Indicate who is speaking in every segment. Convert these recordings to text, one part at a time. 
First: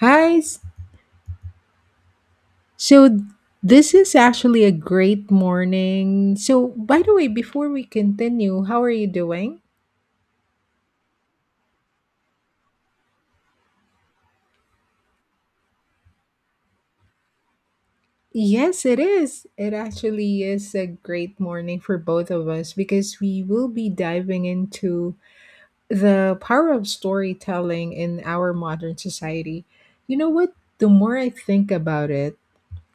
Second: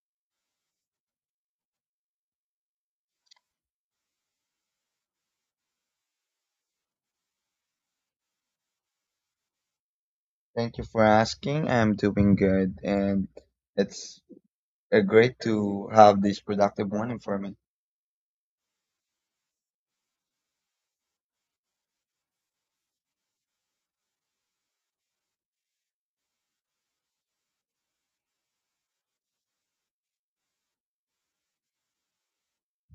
Speaker 1: Hi. So this is actually a great morning. So by the way, before we continue, how are you doing?
Speaker 2: Thank you for asking. I'm doing good, and it's great to have this productive morning for me.
Speaker 1: Yes, it is. It actually is a great morning for both of us because we will be diving into the power of storytelling in our modern society. You know what? The more I think about it,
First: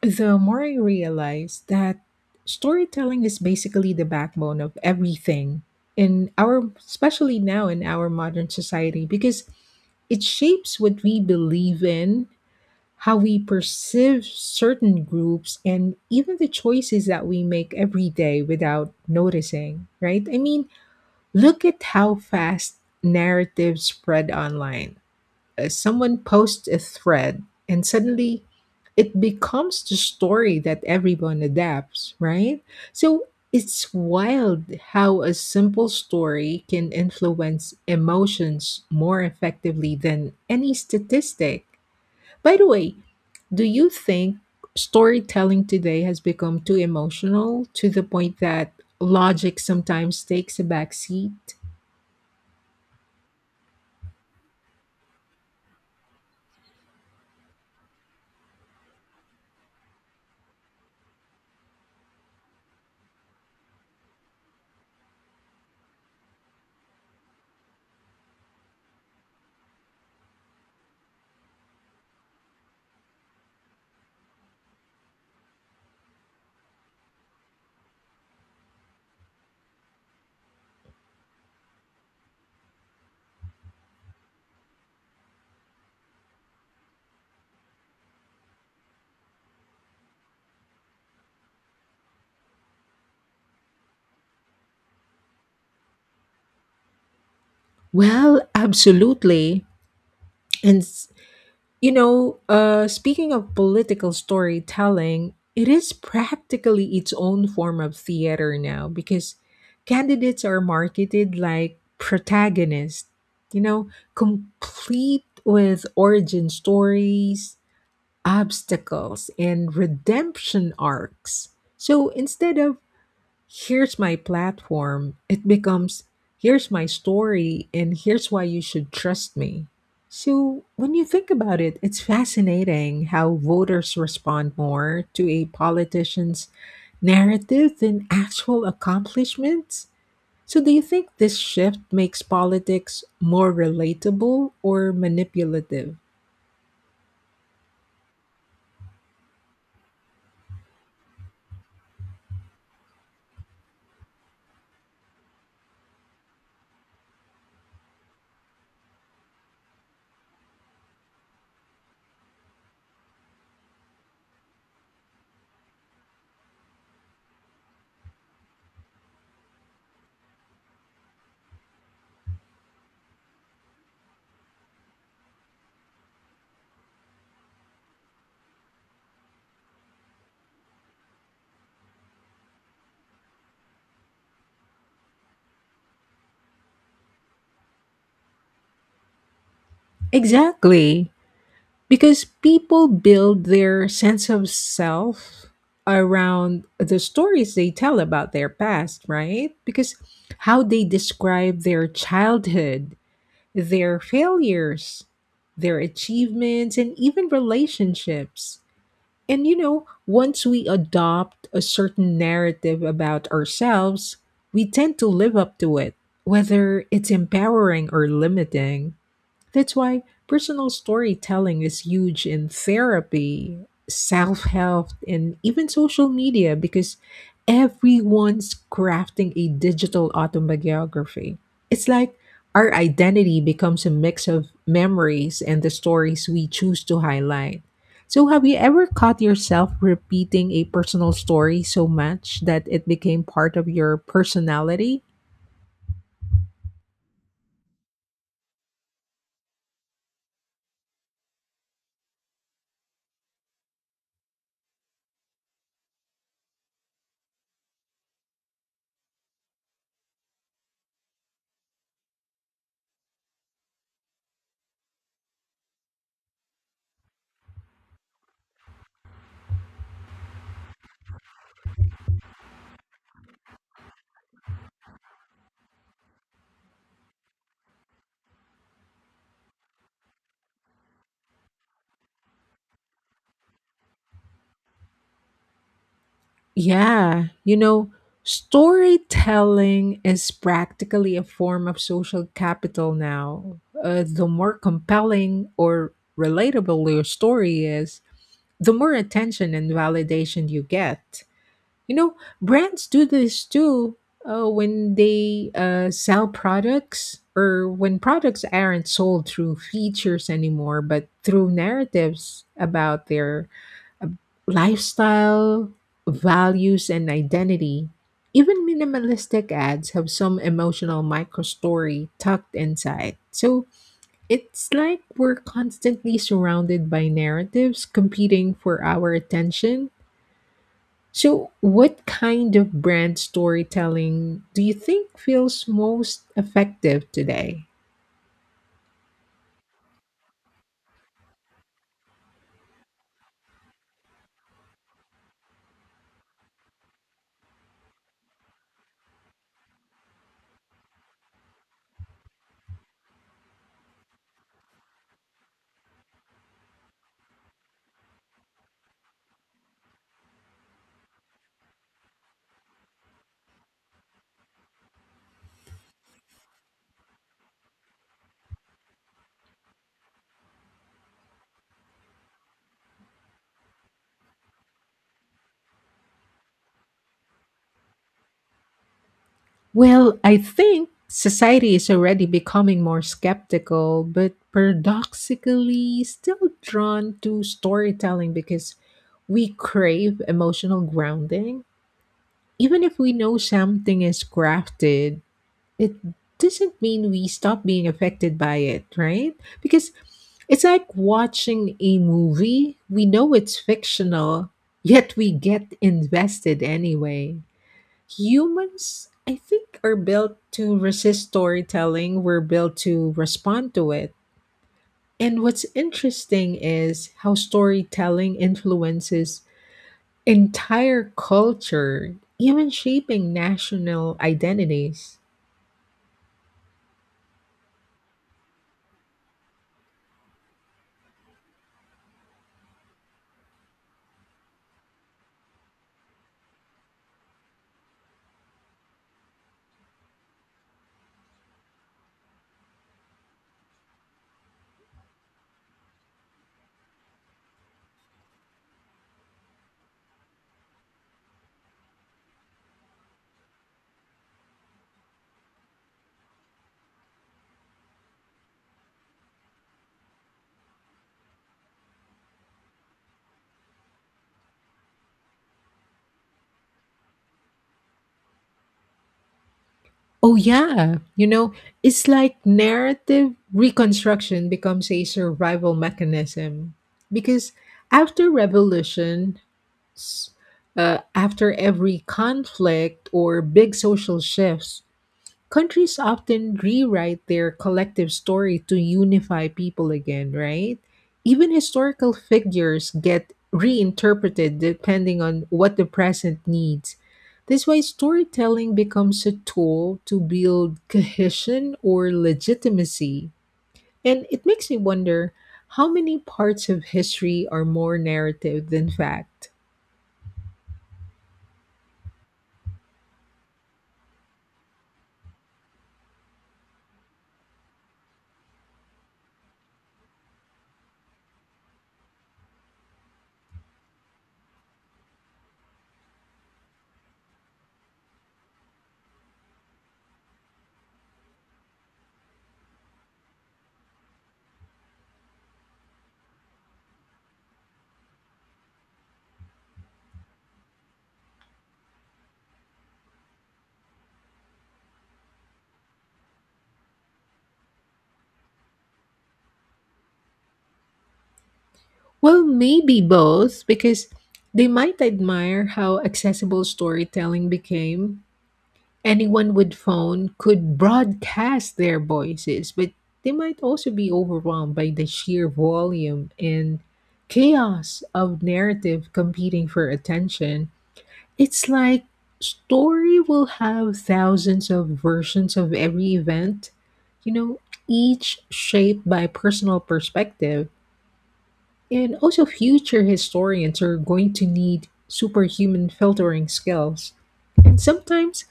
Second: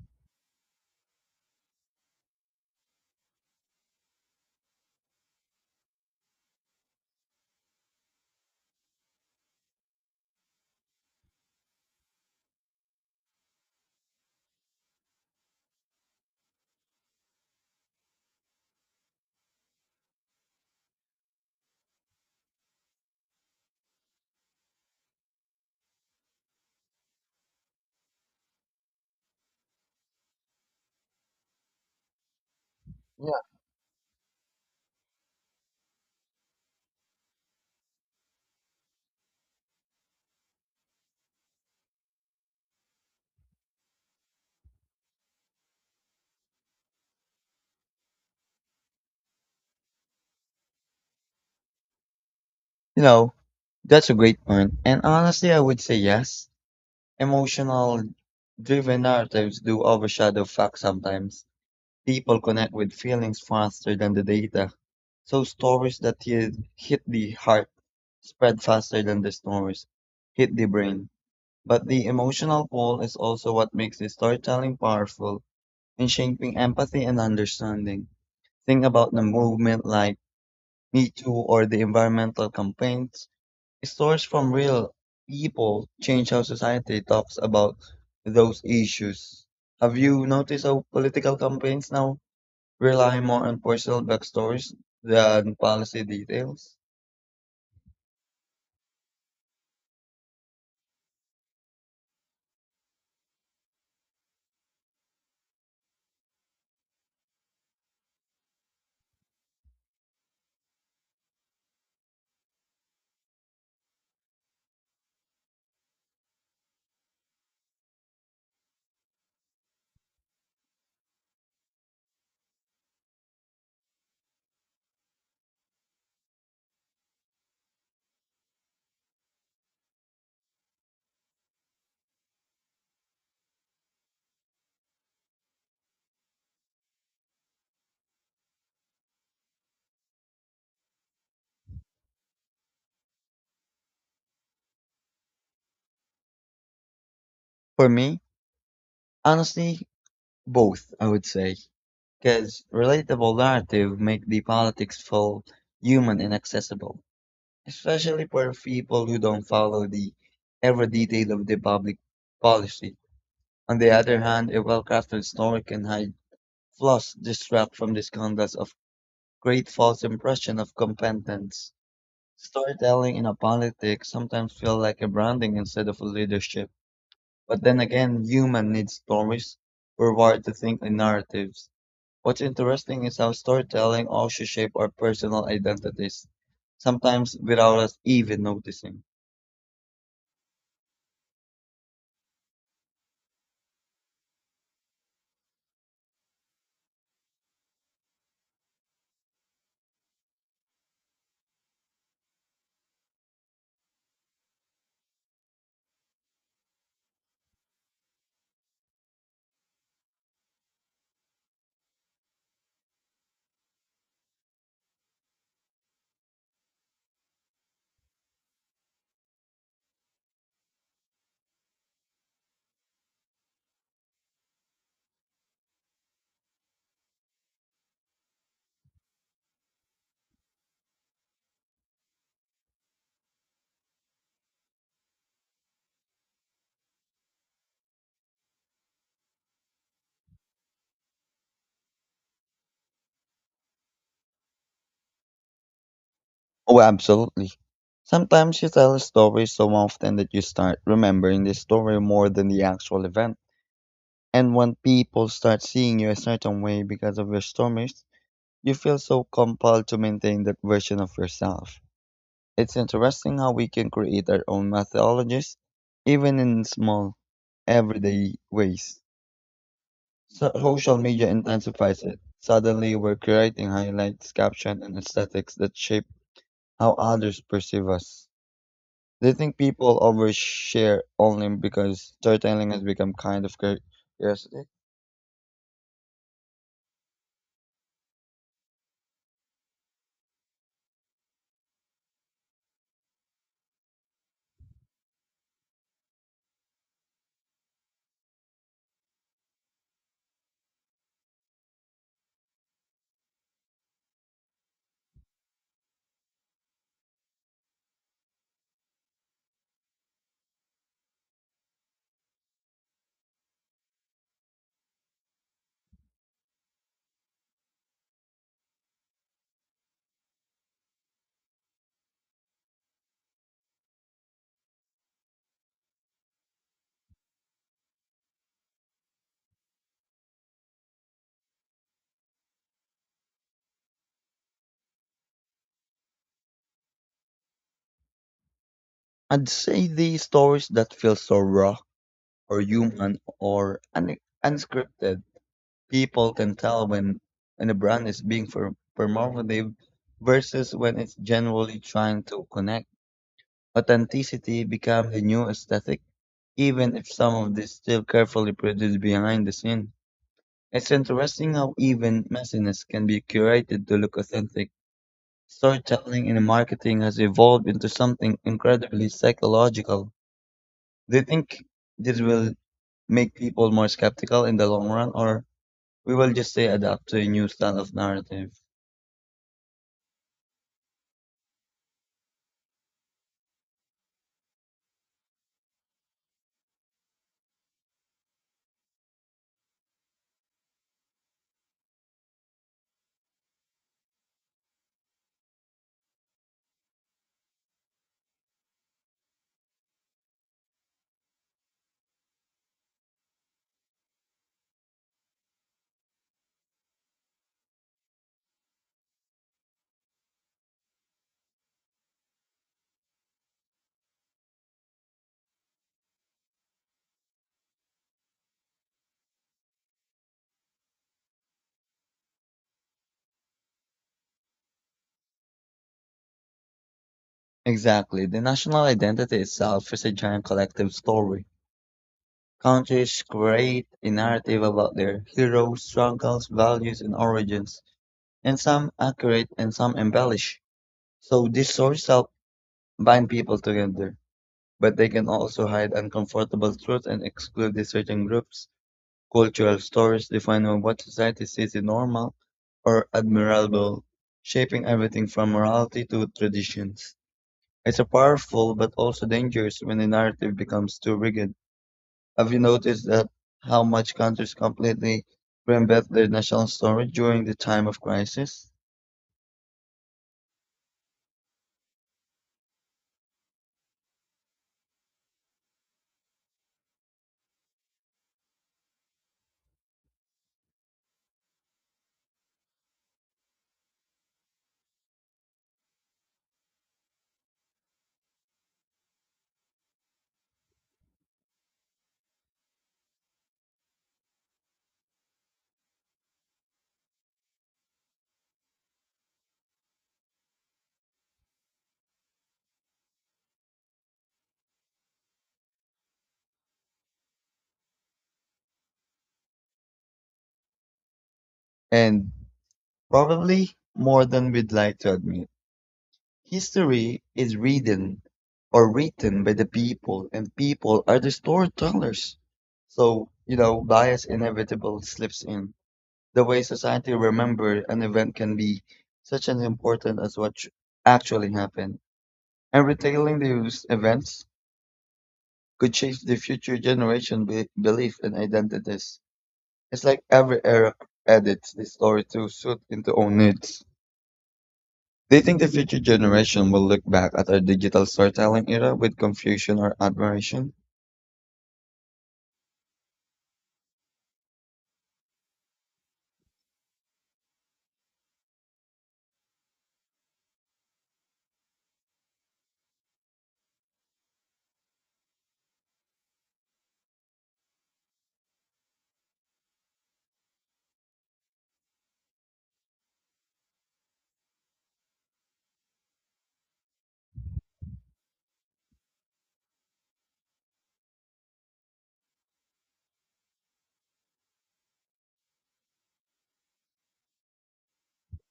Speaker 1: the more I realize that storytelling is basically the backbone of everything in especially now in our modern society, because it shapes what we believe in, how we perceive certain groups, and even the choices that we make every day without noticing, right? I mean, look at how fast narratives spread online. Someone posts a thread and suddenly it becomes the story that everyone adapts, right? So
Speaker 2: Yeah.
Speaker 1: it's wild how a simple story can influence emotions more effectively than any statistic. By the way, do you think storytelling today has become too emotional to the point that logic sometimes takes a back seat?
Speaker 2: You know, that's a great point. And honestly, I would say yes. Emotional driven narratives do overshadow facts sometimes. People connect with feelings faster than the data. So stories that hit the heart spread faster than the stories hit the brain. But the emotional pull is also what makes the storytelling powerful and shaping empathy and understanding. Think about the movement like Me Too or the environmental campaigns. Stories from real people change how society talks about those issues. Have you noticed how political campaigns now rely more on personal backstories than policy details?
Speaker 1: Well, absolutely. And s- You know, speaking of political storytelling, it is practically its own form of theater now because candidates are marketed like protagonists, you know, complete with origin stories, obstacles, and redemption arcs. So instead of here's my platform, it becomes here's my story and here's why you should trust me. So, when you think about it, it's fascinating how voters respond more to a politician's narrative than actual accomplishments. So, do you think this shift makes politics more relatable or manipulative?
Speaker 2: For me, honestly, both, I would say. Because relatable narrative make the politics feel human and accessible especially for people who don't follow the every detail of the public policy. On the other hand, a well-crafted story can hide flaws, distract from this context of great false impression of competence. Storytelling in a politics sometimes feel like a branding instead of a leadership. But then again, human needs stories. We're wired to think in narratives. What's interesting is how storytelling also shape our personal identities, sometimes without us even noticing.
Speaker 1: Exactly. Because people build their sense of self around the stories they tell about their past, right? Because how they describe their childhood, their failures, their achievements, and even relationships. And you know, once we adopt a certain narrative about ourselves, we tend to live up to it, whether it's empowering or limiting. That's why personal storytelling is huge in therapy, self help, and even social media because everyone's crafting a digital autobiography. It's like our identity becomes a mix of memories and the stories we choose to highlight. So, have you ever caught yourself repeating a personal story so much that it became part of your personality?
Speaker 2: Oh, absolutely. Sometimes you tell a story so often that you start remembering the story more than the actual event. And when people start seeing you a certain way because of your stories, you feel so compelled to maintain that version of yourself. It's interesting how we can create our own mythologies, even in small, everyday ways. Social media intensifies it. Suddenly, we're creating highlights, captions, and aesthetics that shape how others perceive us. Do you think people overshare only because storytelling has become kind of curiosity?
Speaker 1: Yeah, you know, storytelling is practically a form of social capital now. The more compelling or relatable your story is, the more attention and validation you get. You know, brands do this too, when they sell products, or when products aren't sold through features anymore, but through narratives about their lifestyle, values, and identity. Even minimalistic ads have some emotional microstory tucked inside. So it's like we're constantly surrounded by narratives competing for our attention. So, what kind of brand storytelling do you think feels most effective today?
Speaker 2: I'd say the stories that feel so raw or human or unscripted, people can tell when a brand is being performative versus when it's generally trying to connect. Authenticity becomes the new aesthetic, even if some of this still carefully produced behind the scene. It's interesting how even messiness can be curated to look authentic. Storytelling in marketing has evolved into something incredibly psychological. Do you think this will make people more skeptical in the long run, or we will just say adapt to a new style of narrative?
Speaker 1: Well, I think society is already becoming more skeptical, but paradoxically still drawn to storytelling because we crave emotional grounding. Even if we know something is crafted, it doesn't mean we stop being affected by it, right? Because it's like watching a movie. We know it's fictional, yet we get invested anyway. Humans, I think, are built to resist storytelling. We're built to respond to it. And what's interesting is how storytelling influences entire culture, even shaping national identities.
Speaker 2: Exactly. The national identity itself is a giant collective story. Countries create a narrative about their heroes, struggles, values, and origins, and some accurate and some embellish. So these stories help bind people together, but they can also hide uncomfortable truths and exclude these certain groups. Cultural stories define what society sees as normal or admirable, shaping everything from morality to traditions. It's a powerful but also dangerous when the narrative becomes too rigid. Have you noticed that how much countries completely reinvent their national story during the time of crisis?
Speaker 1: Oh, yeah. You know, it's like narrative reconstruction becomes a survival mechanism. Because after revolution, s- after every conflict or big social shifts, countries often rewrite their collective story to unify people again, right? Even historical figures get reinterpreted depending on what the present needs. This way, storytelling becomes a tool to build cohesion or legitimacy. And it makes me wonder how many parts of history are more narrative than fact?
Speaker 2: And probably more than we'd like to admit. History is reading or written by the people, and people are the storytellers. So, you know, bias inevitable slips in. The way society remembered an event can be such an important as what actually happened. And retailing these events could change the future generation belief and identities. It's like every era edits the story to suit into own needs. Do you think the future generation will look back at our digital storytelling era with confusion or admiration?
Speaker 1: Well, maybe both, because they might admire how accessible storytelling became. Anyone with phone could broadcast their voices, but they might also be overwhelmed by the sheer volume and chaos of narrative competing for attention. It's like story will have thousands of versions of every event, you know, each shaped by personal perspective, and also, future historians are going to need superhuman filtering skills. And sometimes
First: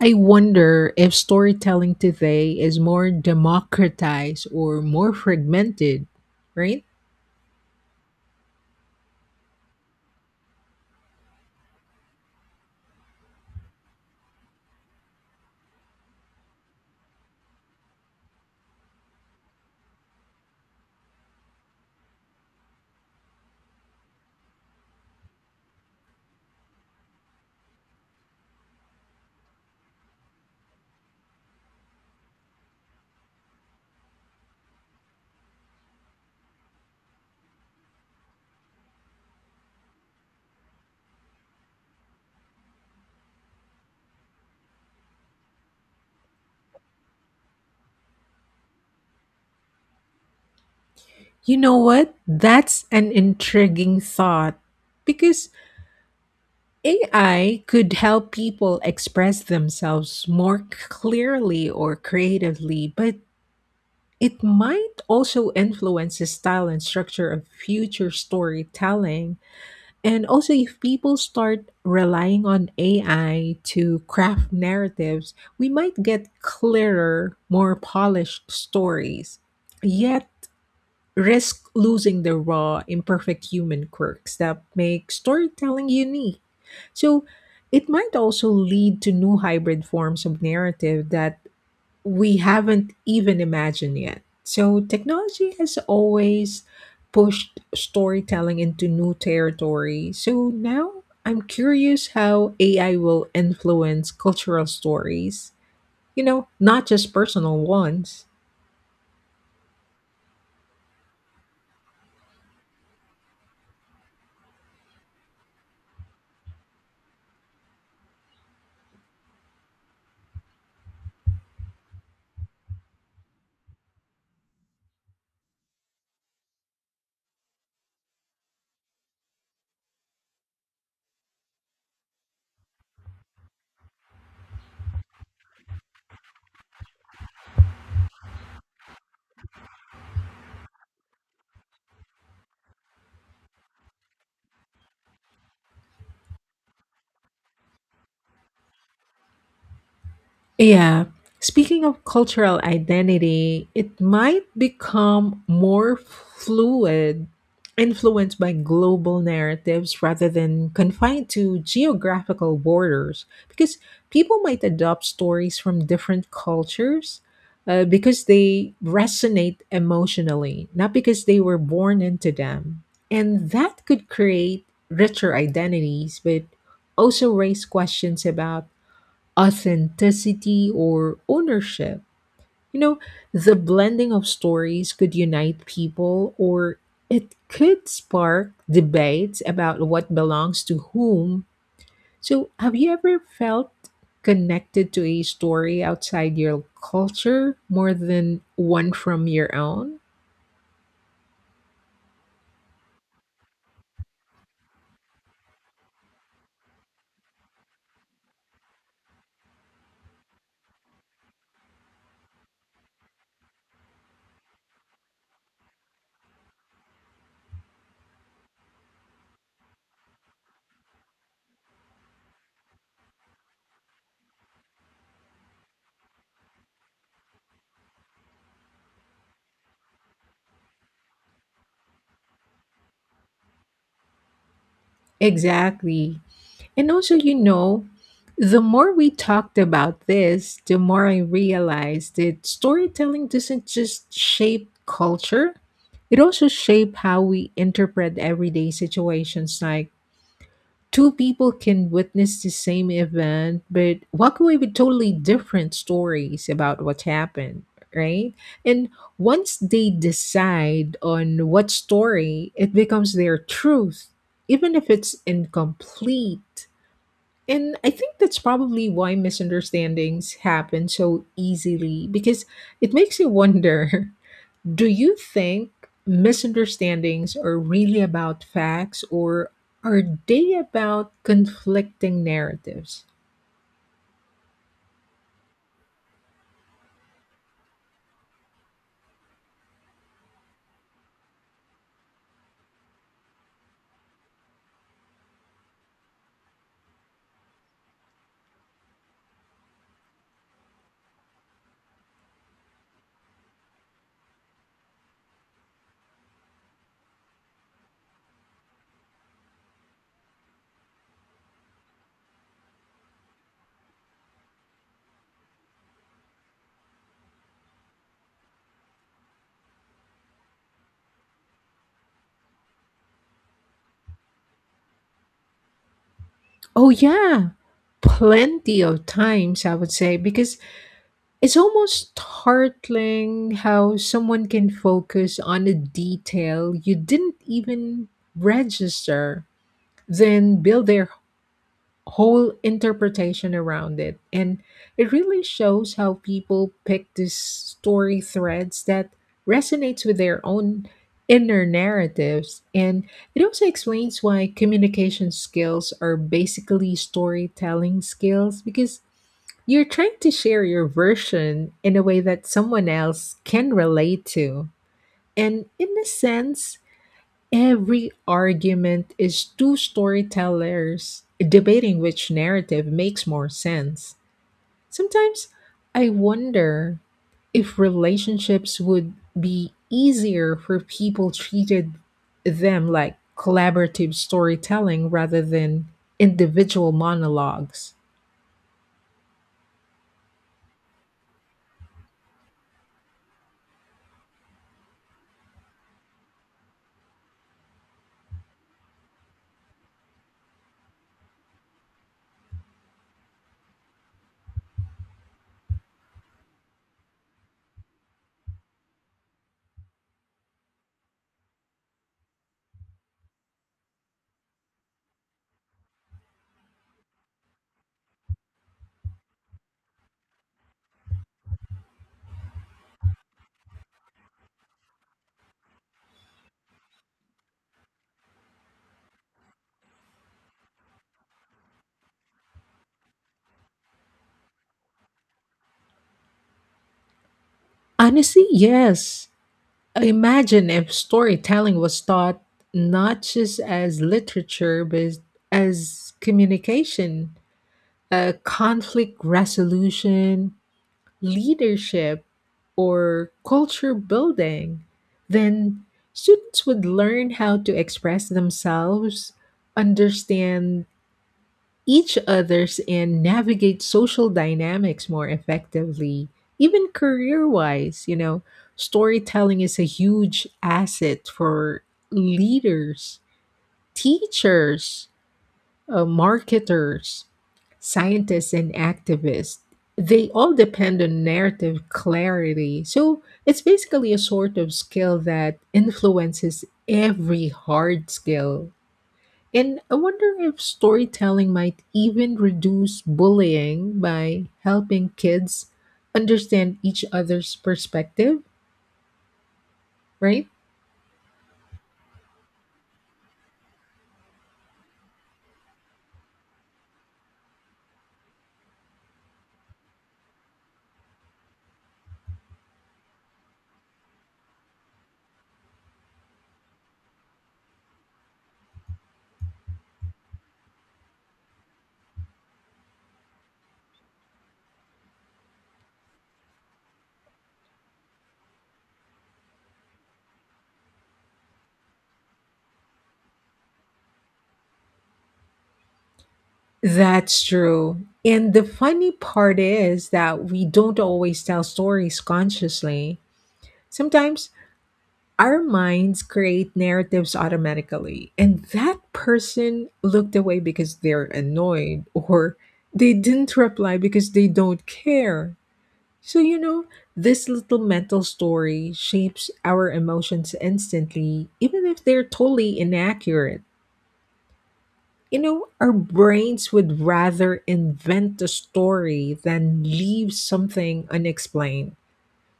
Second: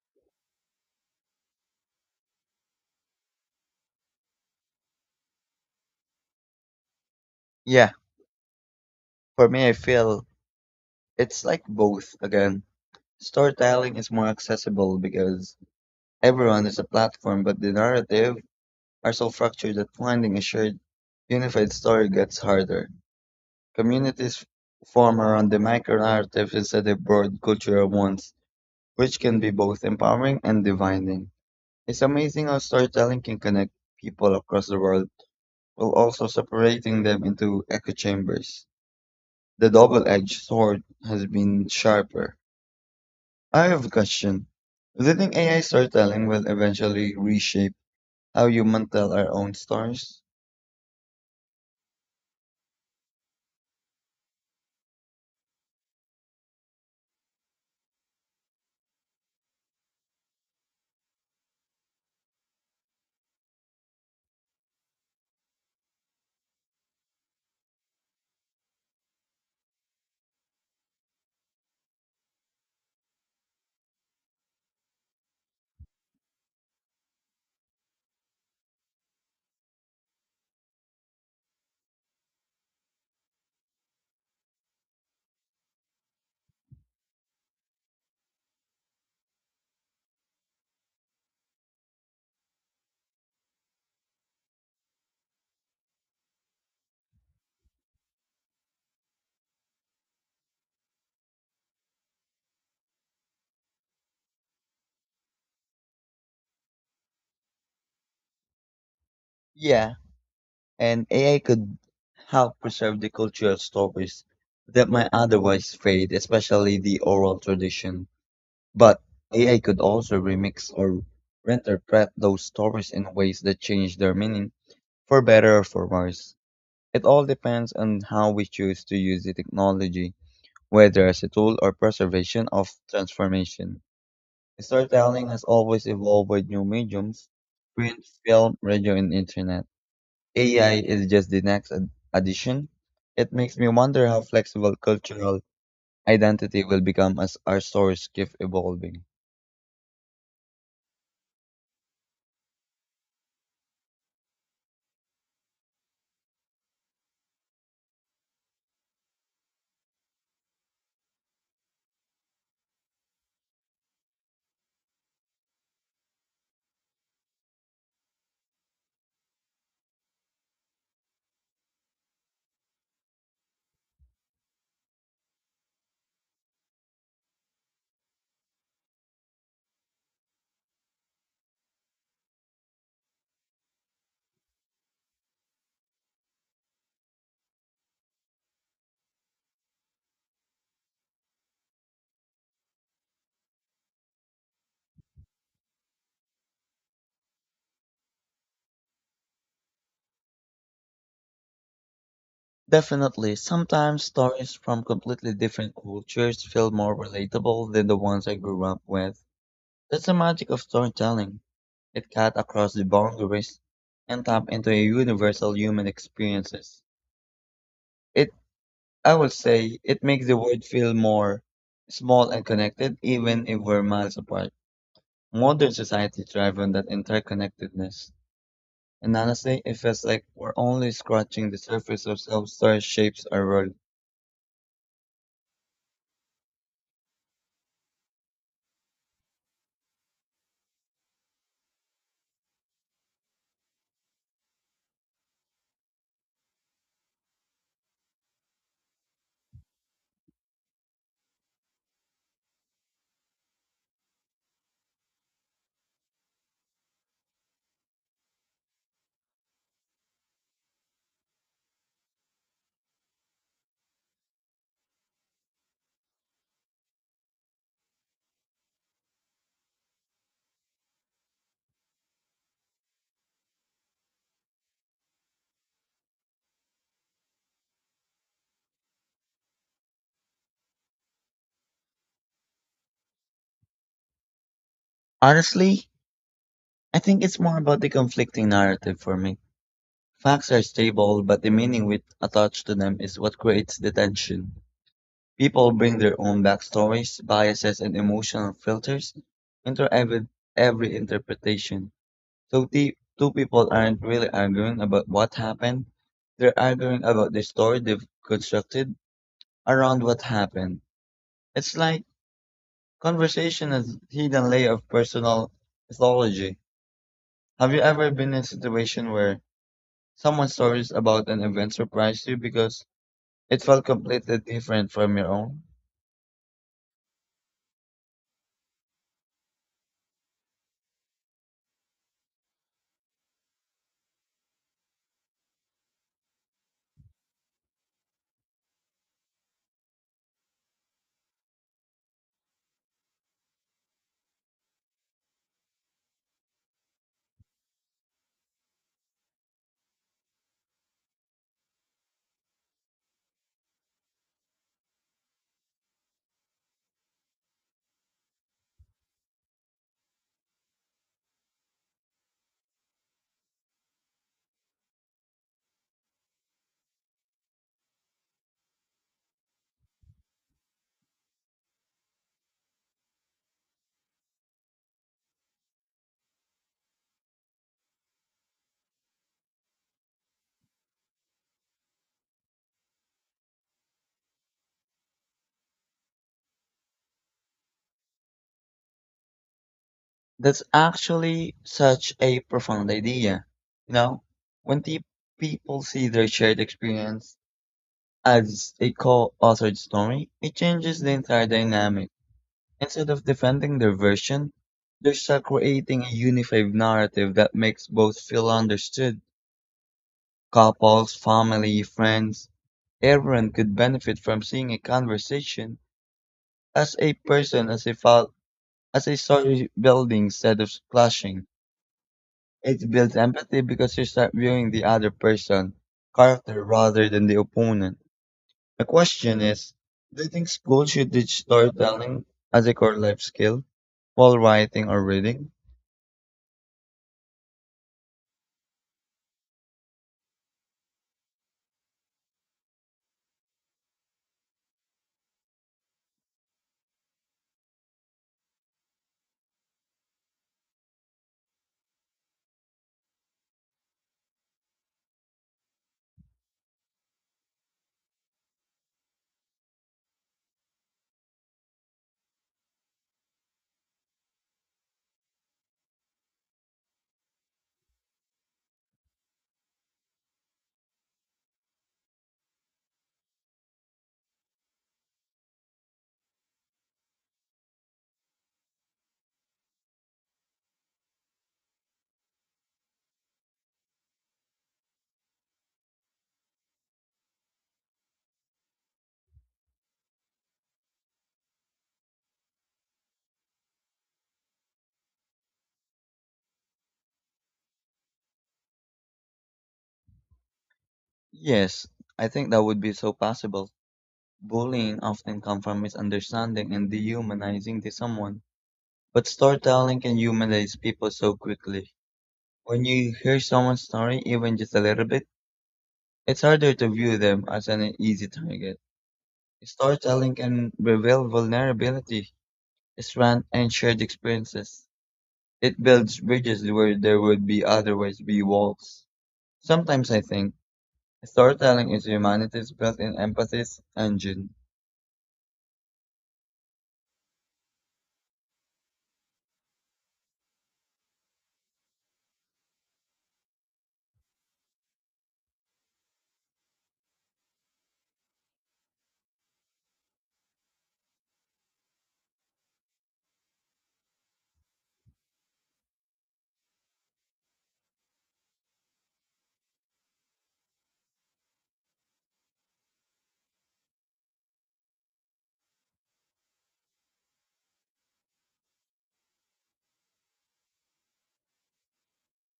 Speaker 1: I wonder if storytelling today is more democratized or more fragmented, right?
Speaker 2: Yeah, for me, I feel it's like both again. Storytelling is more accessible because everyone is a platform, but the narrative are so fractured that finding a shared, unified story gets harder. Communities form around the micro narratives instead of broad cultural ones, which can be both empowering and dividing. It's amazing how storytelling can connect people across the world while also separating them into echo chambers. The double-edged sword has been sharper. I have a question. Do you think AI storytelling will eventually reshape how humans tell our own stories?
Speaker 1: You know what? That's an intriguing thought because AI could help people express themselves more clearly or creatively, but it might also influence the style and structure of future storytelling. And also, if people start relying on AI to craft narratives, we might get clearer, more polished stories, yet risk losing the raw, imperfect human quirks that make storytelling unique. So, it might also lead to new hybrid forms of narrative that we haven't even imagined yet. So, technology has always pushed storytelling into new territory. So, now I'm curious how AI will influence cultural stories, you know, not just personal ones.
Speaker 2: Yeah, and AI could help preserve the cultural stories that might otherwise fade, especially the oral tradition. But AI could also remix or reinterpret those stories in ways that change their meaning for better or for worse. It all depends on how we choose to use the technology, whether as a tool or preservation of transformation. Storytelling has always evolved with new mediums print, film, radio, and internet. AI is just the next addition. It makes me wonder how flexible cultural identity will become as our stories keep evolving.
Speaker 1: Yeah. Speaking of cultural identity, it might become more fluid, influenced by global narratives rather than confined to geographical borders, because people might adopt stories from different cultures, because they resonate emotionally, not because they were born into them. And that could create richer identities, but also raise questions about authenticity or ownership. You know, the blending of stories could unite people, or it could spark debates about what belongs to whom. So, have you ever felt connected to a story outside your culture more than one from your own?
Speaker 2: Definitely, sometimes stories from completely different cultures feel more relatable than the ones I grew up with. That's the magic of storytelling. It cut across the boundaries and tapped into a universal human experiences. It, I would say, it makes the world feel more small and connected, even if we're miles apart. Modern society thrives on that interconnectedness. And honestly, it feels like we're only scratching the surface of self-story shapes our world.
Speaker 1: Exactly. And also, you know, the more we talked about this, the more I realized that storytelling doesn't just shape culture, it also shapes how we interpret everyday situations. Like, two people can witness the same event, but walk away with totally different stories about what happened, right? And once they decide on what story, it becomes their truth, even if it's incomplete. And I think that's probably why misunderstandings happen so easily, because it makes you wonder do you think misunderstandings are really about facts, or are they about conflicting narratives?
Speaker 2: Honestly, I think it's more about the conflicting narrative for me. Facts are stable, but the meaning we attach to them is what creates the tension. People bring their own backstories, biases, and emotional filters into every interpretation. So the two people aren't really arguing about what happened. They're arguing about the story they've constructed around what happened. It's like conversation is hidden layer of personal mythology. Have you ever been in a situation where someone's stories about an event surprised you because it felt completely different from your own?
Speaker 1: Oh, yeah. Plenty of times, I would say, because it's almost startling how someone can focus on a detail you didn't even register, then build their whole interpretation around it. And it really shows how people pick these story threads that resonates with their own inner narratives. And it also explains why communication skills are basically storytelling skills, because you're trying to share your version in a way that someone else can relate to. And in a sense, every argument is two storytellers debating which narrative makes more sense. Sometimes I wonder if relationships would be easier for people treated them like collaborative storytelling rather than individual monologues.
Speaker 2: That's actually such a profound idea. You know, when the people see their shared experience as a co-authored story, it changes the entire dynamic. Instead of defending their version, they're stuck creating a unified narrative that makes both feel understood. Couples, family, friends, everyone could benefit from seeing a conversation as a person, as a file, as a story building instead of clashing. It builds empathy because you start viewing the other person, character rather than the opponent. The question is, do you think school should teach storytelling as a core life skill while writing or reading?
Speaker 1: Honestly, yes. Imagine if storytelling was taught not just as literature, but as communication, conflict resolution, leadership, or culture building. Then students would learn how to express themselves, understand each other's, and navigate social dynamics more effectively. Even career wise, you know, storytelling is a huge asset for leaders, teachers, marketers, scientists, and activists. They all depend on narrative clarity. So it's basically a sort of skill that influences every hard skill. And I wonder if storytelling might even reduce bullying by helping kids understand each other's perspective, right?
Speaker 2: Yes, I think that would be so possible. Bullying often comes from misunderstanding and dehumanizing to someone, but storytelling can humanize people so quickly. When you hear someone's story, even just a little bit, it's harder to view them as an easy target. Storytelling can reveal vulnerability, strength, and shared experiences. It builds bridges where there would be otherwise be walls. Sometimes I think storytelling is humanity's built-in empathy engine.
Speaker 1: That's true. And the funny part is that we don't always tell stories consciously. Sometimes our minds create narratives automatically, and that person looked away because they're annoyed, or they didn't reply because they don't care. So, you know, this little mental story shapes our emotions instantly, even if they're totally inaccurate. You know, our brains would rather invent a story than leave something unexplained.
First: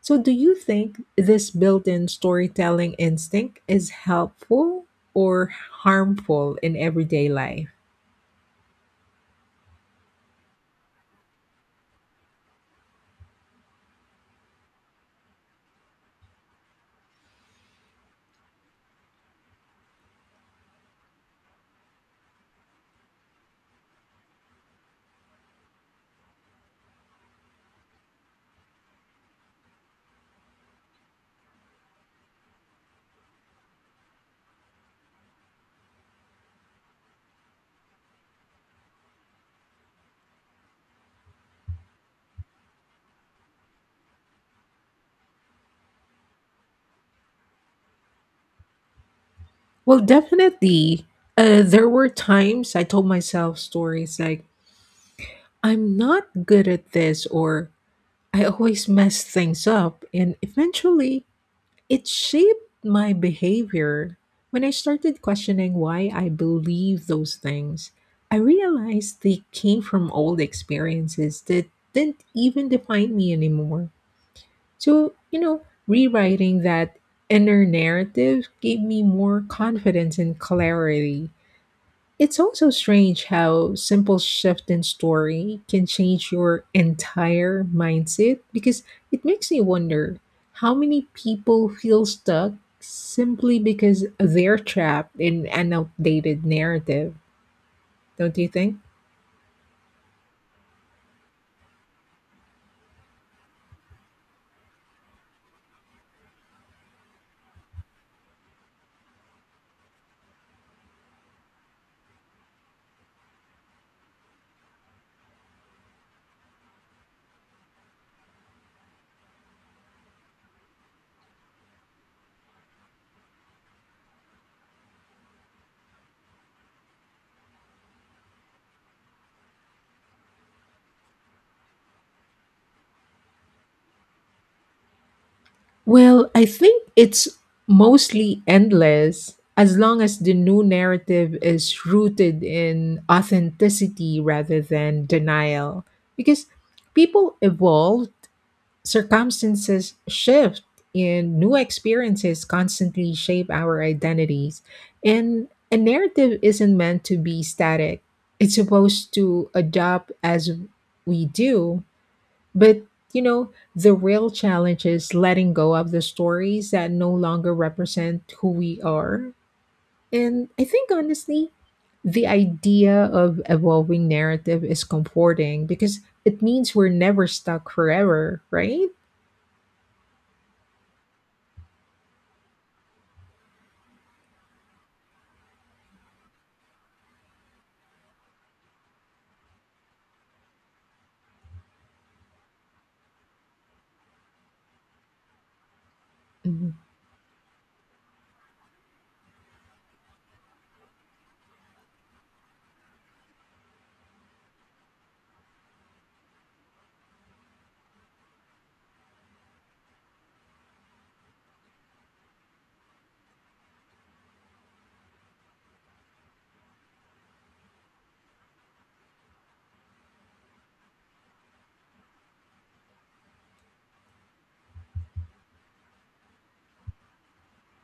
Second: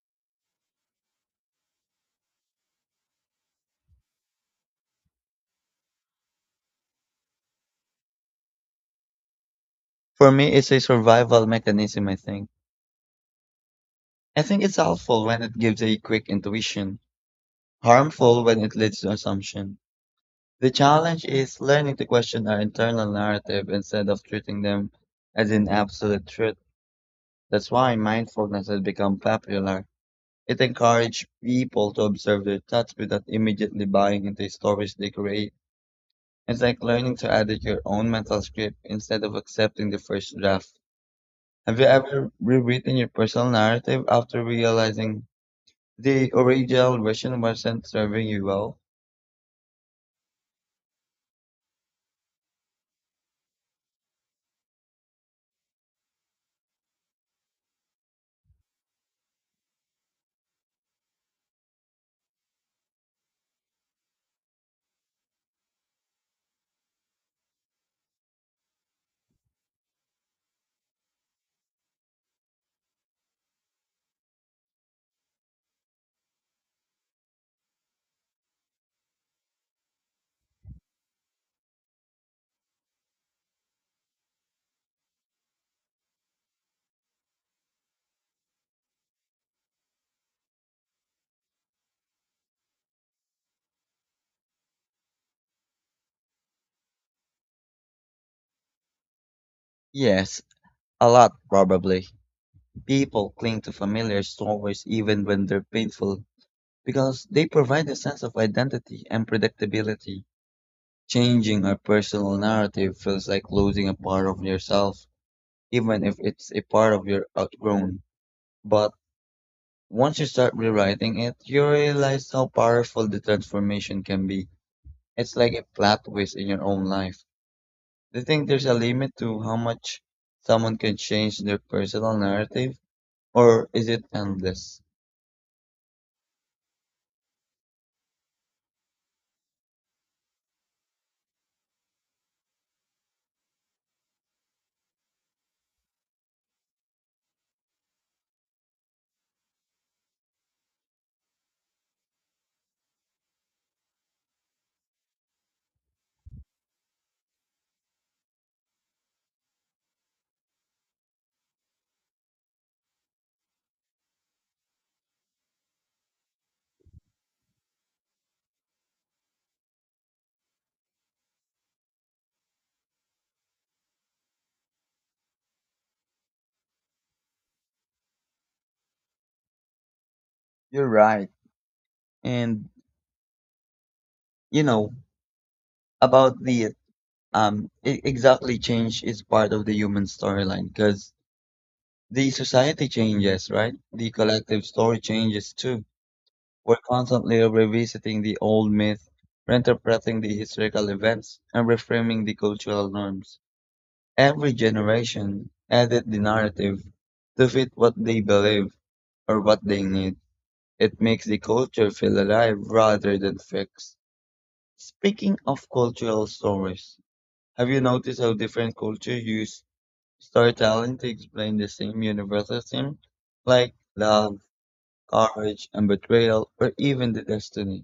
Speaker 1: So, do you think this built in storytelling instinct is helpful or harmful in everyday life?
Speaker 2: For me, it's a survival mechanism, I think. I think it's helpful when it gives a quick intuition, harmful when it leads to assumption. The challenge is learning to question our internal narrative instead of treating them as an absolute truth. That's why mindfulness has become popular. It encourages people to observe their thoughts without immediately buying into the stories they create. It's like learning to edit your own mental script instead of accepting the first draft. Have you ever rewritten your personal narrative after realizing the original version wasn't serving you well?
Speaker 1: Well, definitely. There were times I told myself stories like, I'm not good at this, or I always mess things up. And eventually, it shaped my behavior. When I started questioning why I believe those things, I realized they came from old experiences that didn't even define me anymore. So, you know, rewriting that inner narrative gave me more confidence and clarity. It's also strange how simple shift in story can change your entire mindset, because it makes me wonder how many people feel stuck simply because they're trapped in an outdated narrative, don't you think?
Speaker 2: Yes, a lot probably. People cling to familiar stories even when they're painful because they provide a sense of identity and predictability. Changing a personal narrative feels like losing a part of yourself, even if it's a part of your outgrown. But once you start rewriting it, you realize how powerful the transformation can be. It's like a plot twist in your own life. Do you think there's a limit to how much someone can change their personal narrative, or is it endless?
Speaker 1: Well, I think it's mostly endless as long as the new narrative is rooted in authenticity rather than denial, because people evolve. Circumstances shift, and new experiences constantly shape our identities. And a narrative isn't meant to be static, it's supposed to adapt as we do. But, you know, the real challenge is letting go of the stories that no longer represent who we are. And I think, honestly, the idea of evolving narrative is comforting because it means we're never stuck forever, right?
Speaker 2: You're right. And, you know, about the exactly change is part of the human storyline because the society changes, right? The collective story changes too. We're
Speaker 1: Mhm.
Speaker 2: constantly revisiting the old myth, reinterpreting the historical events, and reframing the cultural norms. Every generation edits the narrative to fit what they believe or what they need. It makes the culture feel alive rather than fixed. Speaking of cultural stories, have you noticed how different cultures use storytelling to explain the same universal theme? Like love, courage, and betrayal, or even the destiny.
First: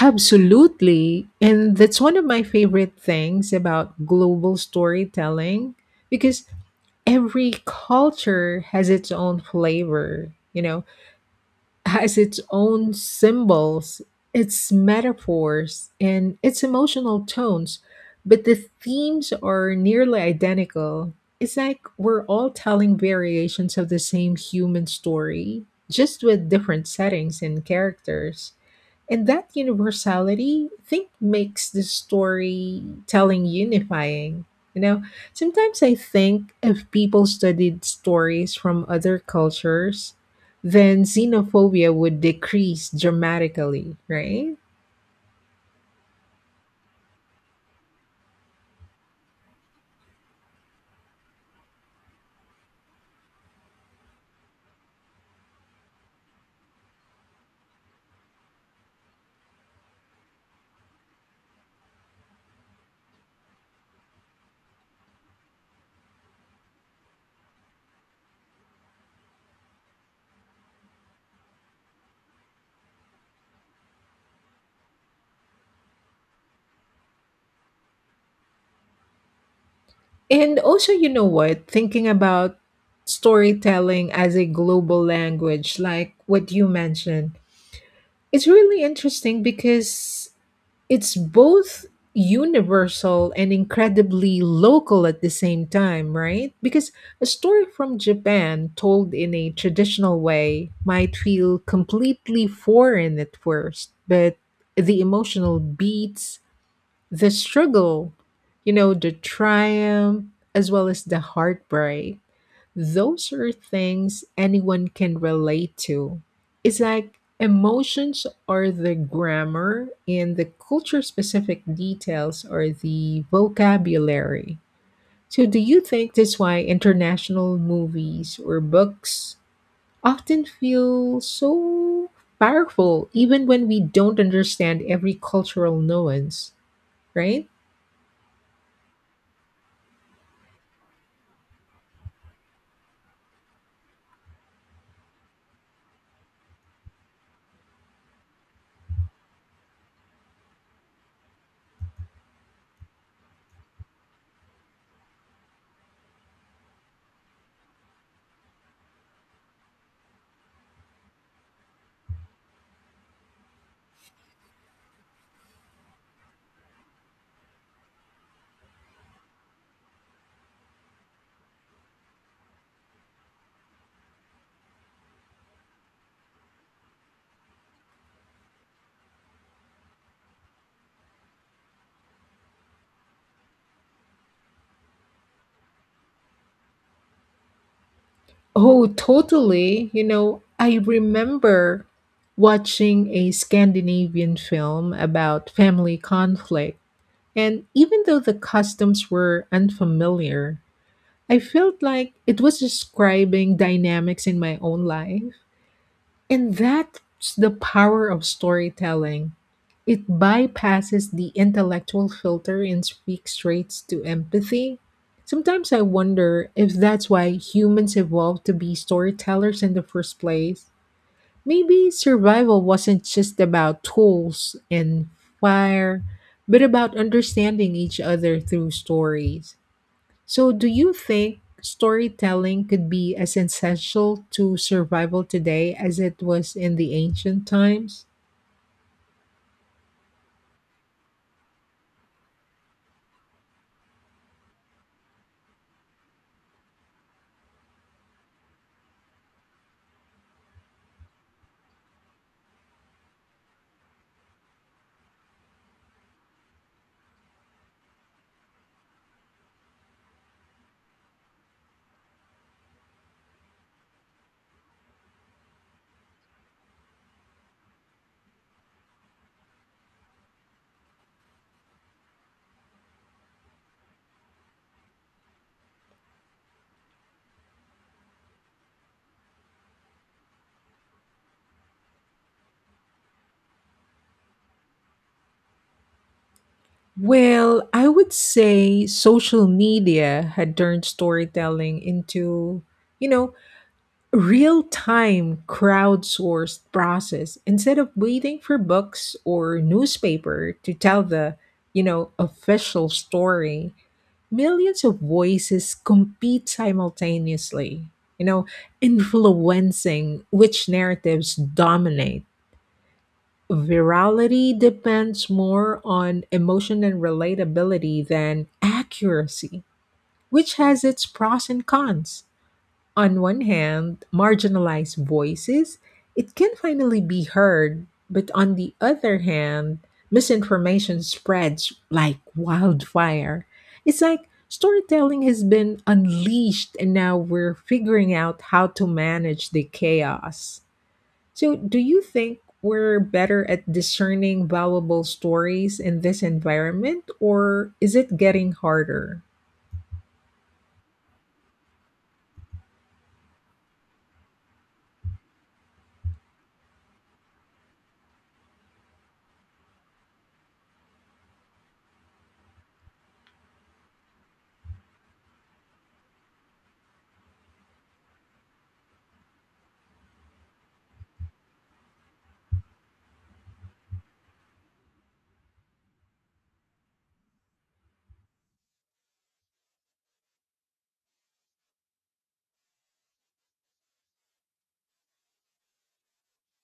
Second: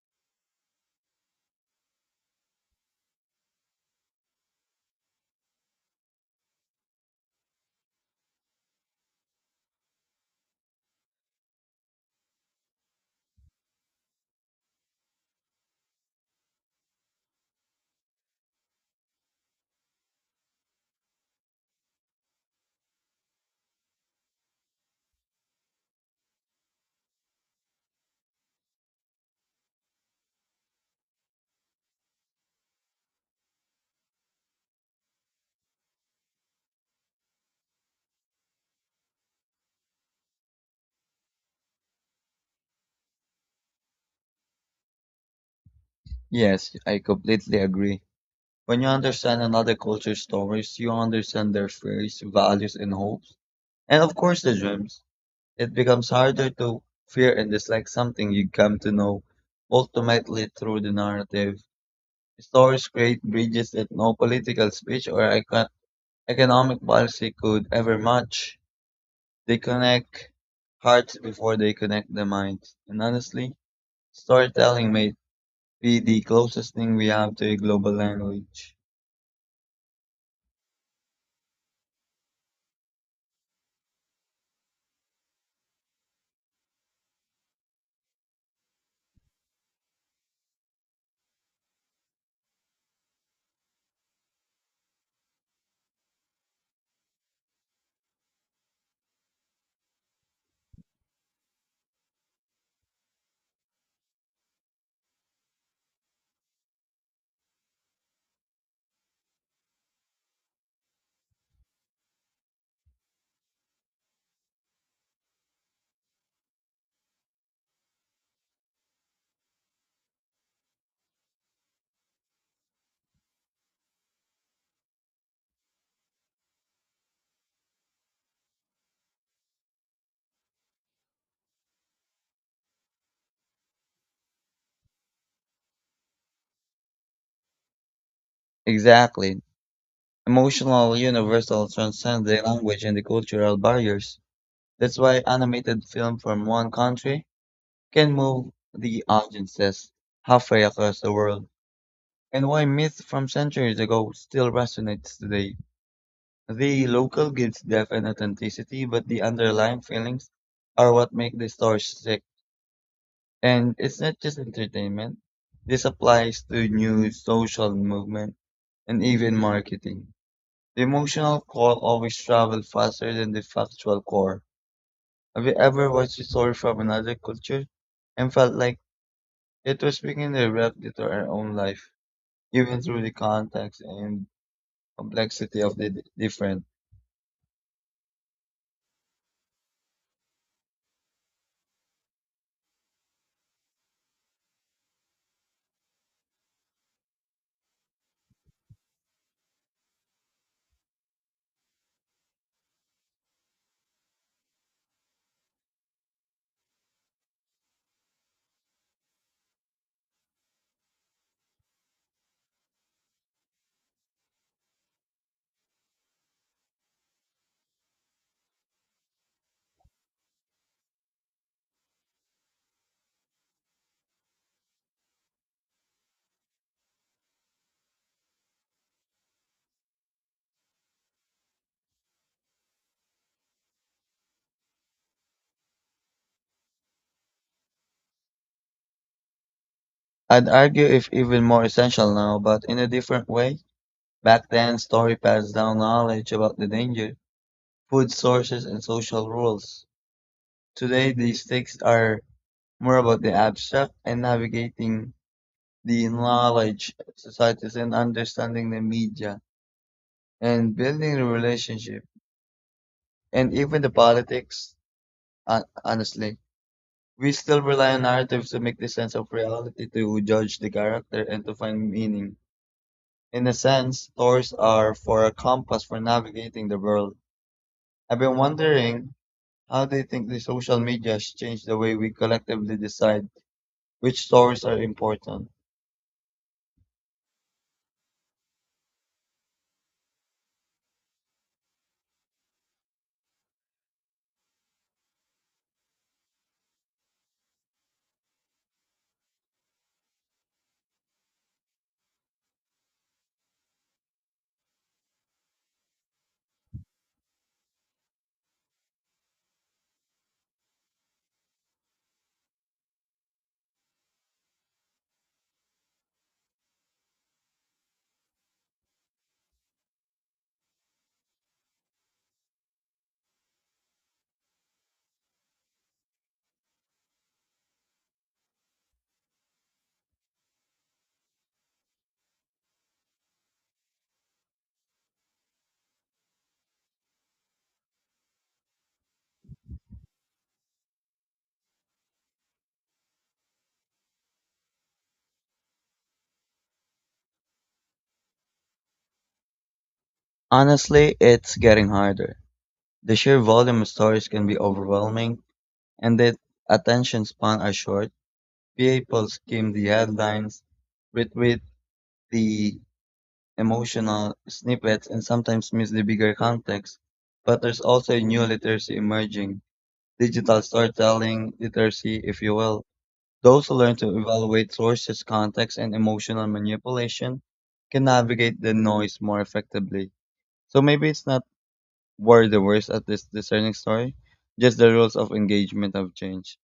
Speaker 1: Absolutely. And that's one of my favorite things about global storytelling, because every culture has its own flavor, you know, has its own symbols, its metaphors, and its emotional tones. But the themes are nearly identical. It's like we're all telling variations of the same human story, just with different settings and characters. And that universality, I think, makes the storytelling unifying. You know, sometimes I think if people studied stories from other cultures, then xenophobia would decrease dramatically, right?
Speaker 2: Yes, I completely agree. When you understand another culture's stories, you understand their fears, values, and hopes, and of course the dreams. It becomes harder to fear and dislike something you come to know ultimately through the narrative. Stories create bridges that no political speech or economic policy could ever match. They connect hearts before they connect the minds. And honestly, storytelling may be the closest thing we have to a global language.
Speaker 1: And also, you know what? Thinking about storytelling as a global language, like what you mentioned, it's really interesting because it's both universal and incredibly local at the same time, right? Because a story from Japan told in a traditional way might feel completely foreign at first, but the emotional beats, the struggle, you know, the triumph, as well as the heartbreak, those are things anyone can relate to. It's like emotions are the grammar and the culture specific details are the vocabulary. So, do you think that's why international movies or books often feel so powerful, even when we don't understand every cultural nuance, right?
Speaker 2: Exactly. Emotional, universal, transcend the language and the cultural barriers. That's why animated film from one country can move the audiences halfway across the world, and why myth from centuries ago still resonates today. The local gives depth and authenticity, but the underlying feelings are what make the story sick. And it's not just entertainment. This applies to new social movement and even marketing. The emotional core always travels faster than the factual core. Have you ever watched a story from another culture and felt like it was speaking directly to our own life, even through the context and complexity of the different?
Speaker 1: Oh, totally. You know, I remember watching a Scandinavian film about family conflict. And even though the customs were unfamiliar, I felt like it was describing dynamics in my own life. And that's the power of storytelling. It bypasses the intellectual filter and speaks straight to empathy. Sometimes I wonder if that's why humans evolved to be storytellers in the first place. Maybe survival wasn't just about tools and fire, but about understanding each other through stories. So, do you think storytelling could be as essential to survival today as it was in the ancient times?
Speaker 2: I'd argue if even more essential now, but in a different way. Back then, story passed down knowledge about the danger, food sources, and social rules. Today, these texts are more about the abstract and navigating the knowledge of societies and understanding the media and building a relationship and even the politics. Honestly, we still rely on narratives to make the sense of reality, to judge the character, and to find meaning. In a sense, stories are for a compass for navigating the world. I've been wondering how they think the social media has changed the way we collectively decide which stories are important.
Speaker 1: Well, I would say social media had turned storytelling into, you know, a real time crowdsourced process instead of waiting for books or newspaper to tell the, you know, official story. Millions of voices compete simultaneously, you know, influencing which narratives dominate. Virality depends more on emotion and relatability than accuracy, which has its pros and cons. On one hand, marginalized voices, it can finally be heard, but on the other hand, misinformation spreads like wildfire. It's like storytelling has been unleashed and now we're figuring out how to manage the chaos. So, do you think we're better at discerning valuable stories in this environment, or is it getting harder?
Speaker 2: Honestly, it's getting harder. The sheer volume of stories can be overwhelming, and that attention span are short, people skim the headlines, retweet the emotional snippets, and sometimes miss the bigger context. But there's also a new literacy emerging, digital storytelling literacy, if you will. Those who learn to evaluate sources, context, and emotional manipulation can navigate the noise more effectively. So maybe it's not were the worst at this discerning story. Just the rules of engagement have changed.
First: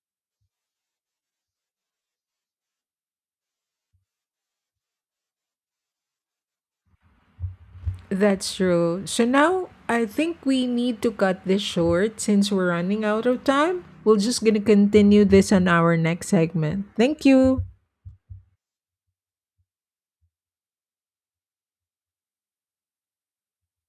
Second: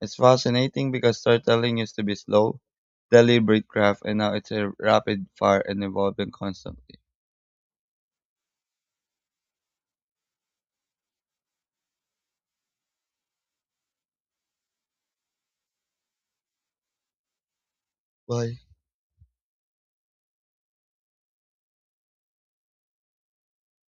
Speaker 2: It's fascinating because storytelling used to be slow, deliberate craft, and now it's a rapid fire and evolving constantly.
Speaker 1: That's true. So now I think we need to cut this short since we're running out of time. We're just going to continue this on our next segment. Thank you.
Speaker 2: Why?